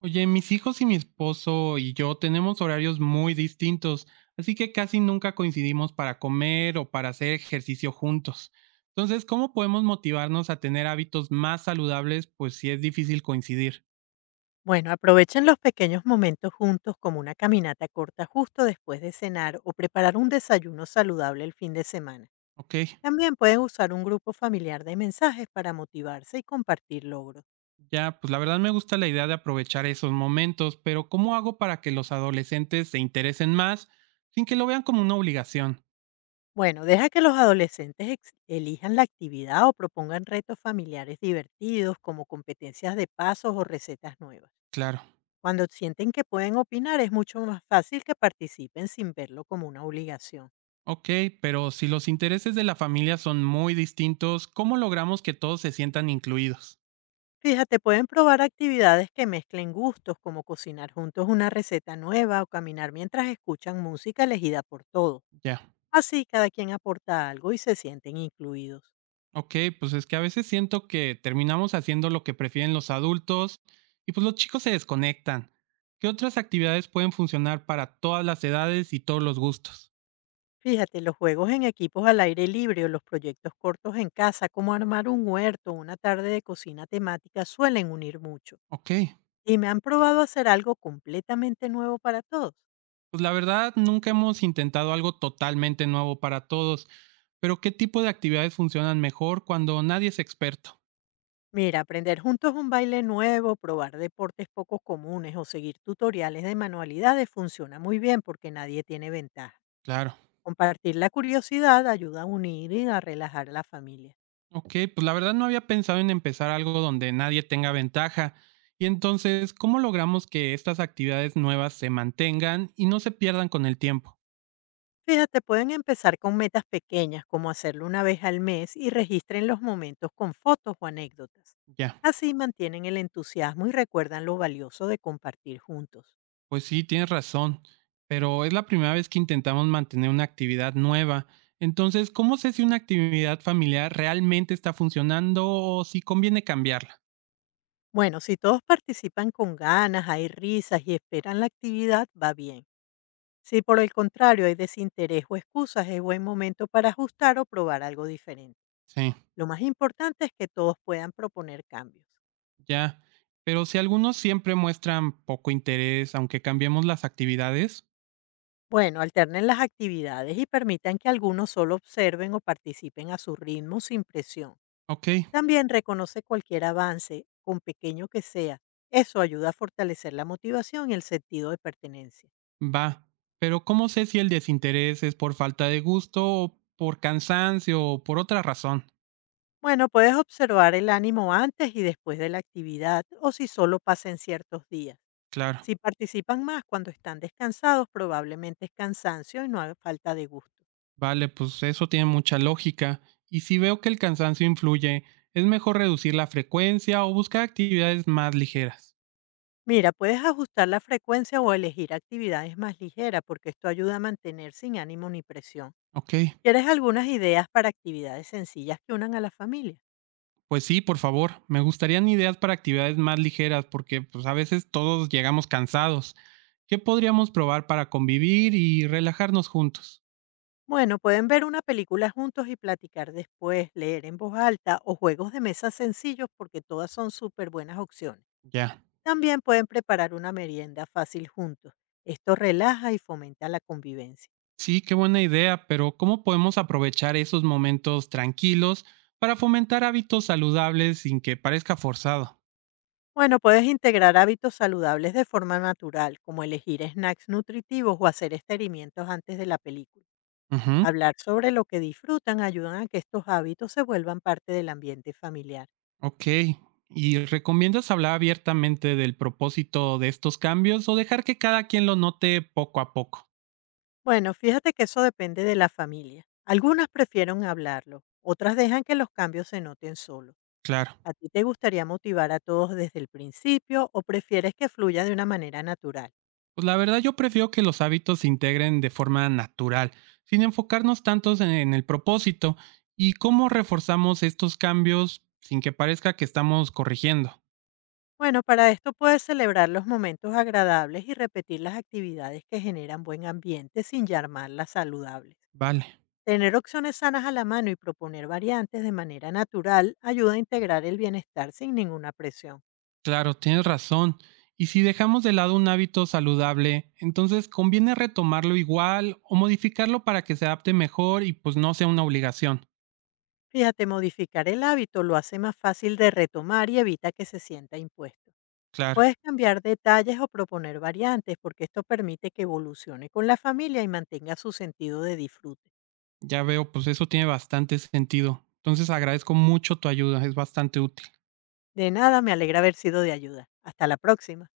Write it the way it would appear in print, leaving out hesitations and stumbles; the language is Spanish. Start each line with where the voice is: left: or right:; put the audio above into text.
right: Oye, mis hijos y mi esposo y yo tenemos horarios muy distintos, así que casi nunca coincidimos para comer o para hacer ejercicio juntos. Entonces, ¿cómo podemos motivarnos a tener hábitos más saludables? Pues si es difícil coincidir.
left: Bueno, aprovechen los pequeños momentos juntos como una caminata corta justo después de cenar o preparar un desayuno saludable el fin de semana.
right: Ok,
left: También pueden usar un grupo familiar de mensajes para motivarse y compartir logros.
right: ya, pues la verdad me gusta la idea de aprovechar esos momentos, pero ¿cómo hago para que los adolescentes se interesen más sin que lo vean como una obligación?
left: Bueno, deja que los adolescentes elijan la actividad o propongan retos familiares divertidos como competencias de pasos o recetas nuevas.
right: Claro.
left: Cuando sienten que pueden opinar es mucho más fácil que participen sin verlo como una obligación.
right: Ok, pero si los intereses de la familia son muy distintos, ¿cómo logramos que todos se sientan incluidos?
left: Fíjate, pueden probar actividades que mezclen gustos, como cocinar juntos una receta nueva o caminar mientras escuchan música elegida por todos.
right: Ya,
left: Así cada quien aporta algo y se sienten incluidos.
right: ok, pues es que a veces siento que terminamos haciendo lo que prefieren los adultos y pues los chicos se desconectan. ¿Qué otras actividades pueden funcionar para todas las edades y todos los gustos?
left: Fíjate, los juegos en equipos al aire libre o los proyectos cortos en casa, como armar un huerto o una tarde de cocina temática, suelen unir mucho.
right: Ok,
left: Y me han probado hacer algo completamente nuevo para todos.
right: pues la verdad nunca hemos intentado algo totalmente nuevo para todos, pero ¿qué tipo de actividades funcionan mejor cuando nadie es experto?
left: Mira, aprender juntos un baile nuevo, probar deportes poco comunes o seguir tutoriales de manualidades funciona muy bien porque nadie tiene ventaja.
right: Claro.
left: Compartir la curiosidad ayuda a unir y a relajar a la familia.
right: Ok, pues la verdad no había pensado en empezar algo donde nadie tenga ventaja. Y entonces, ¿cómo logramos que estas actividades nuevas se mantengan y no se pierdan con el tiempo?
left: Fíjate, pueden empezar con metas pequeñas como hacerlo una vez al mes y registren los momentos con fotos o anécdotas.
right: Ya,
left: Así mantienen el entusiasmo y recuerdan lo valioso de compartir juntos.
right: pues sí, tienes razón, pero es la primera vez que intentamos mantener una actividad nueva. Entonces, ¿cómo sé si una actividad familiar realmente está funcionando o si conviene cambiarla?
left: Bueno, si todos participan con ganas, hay risas y esperan la actividad, va bien. Si por el contrario hay desinterés o excusas, es buen momento para ajustar o probar algo diferente.
right: Sí,
left: Lo más importante es que todos puedan proponer cambios.
right: ya. Pero si algunos siempre muestran poco interés, aunque cambiemos las actividades,
left: Bueno, alternen las actividades y permitan que algunos solo observen o participen a su ritmo sin presión.
right: ok,
left: También reconoce cualquier avance, con pequeño que sea. Eso ayuda a fortalecer la motivación y el sentido de pertenencia.
right: va, pero ¿cómo sé si el desinterés es por falta de gusto o por cansancio o por otra razón?
left: Bueno, puedes observar el ánimo antes y después de la actividad o si solo pasa en ciertos días.
right: Claro,
left: Si participan más cuando están descansados, probablemente es cansancio y no hay falta de gusto.
right: vale, pues eso tiene mucha lógica. Y si veo que el cansancio influye, es mejor reducir la frecuencia o buscar actividades más ligeras.
left: Mira, puedes ajustar la frecuencia o elegir actividades más ligeras porque esto ayuda a mantener sin ánimo ni presión.
right: Ok,
left: ¿Quieres algunas ideas para actividades sencillas que unan a la familia?
right: pues sí, por favor, me gustarían ideas para actividades más ligeras porque pues a veces todos llegamos cansados. ¿Qué podríamos probar para convivir y relajarnos juntos?
left: Bueno, pueden ver una película juntos y platicar después, leer en voz alta o juegos de mesa sencillos porque todas son súper buenas opciones.
right: Ya.
left: También pueden preparar una merienda fácil juntos. Esto relaja y fomenta la convivencia.
right: Sí, qué buena idea, pero ¿cómo podemos aprovechar esos momentos tranquilos para fomentar hábitos saludables sin que parezca forzado?
left: Bueno, puedes integrar hábitos saludables de forma natural, como elegir snacks nutritivos o hacer experimentos antes de la película.
right: Ujú,
left: Hablar sobre lo que disfrutan ayudan a que estos hábitos se vuelvan parte del ambiente familiar.
right: ok. ¿Y recomiendas hablar abiertamente del propósito de estos cambios o dejar que cada quien lo note poco a poco?
left: Bueno, fíjate que eso depende de la familia. Algunas prefieren hablarlo, otras dejan que los cambios se noten solo.
right: Claro.
left: ¿A ti te gustaría motivar a todos desde el principio o prefieres que fluya de una manera natural?
right: Pues la verdad yo prefiero que los hábitos se integren de forma natural, sin enfocarnos tantos en el propósito y cómo reforzamos estos cambios sin que parezca que estamos corrigiendo.
left: Bueno, para esto puedes celebrar los momentos agradables y repetir las actividades que generan buen ambiente sin llamarlas saludables.
right: Vale.
left: Tener opciones sanas a la mano y proponer variantes de manera natural ayuda a integrar el bienestar sin ninguna presión.
right: Claro, tienes razón. Y si dejamos de lado un hábito saludable, entonces conviene retomarlo igual o modificarlo para que se adapte mejor y pues no sea una obligación.
left: Fíjate, modificar el hábito lo hace más fácil de retomar y evita que se sienta impuesto.
right: Claro,
left: Puedes cambiar detalles o proponer variantes porque esto permite que evolucione con la familia y mantenga su sentido de disfrute.
right: ya veo, pues eso tiene bastante sentido. Entonces agradezco mucho tu ayuda, es bastante útil.
left: De nada, me alegra haber sido de ayuda. Hasta la próxima.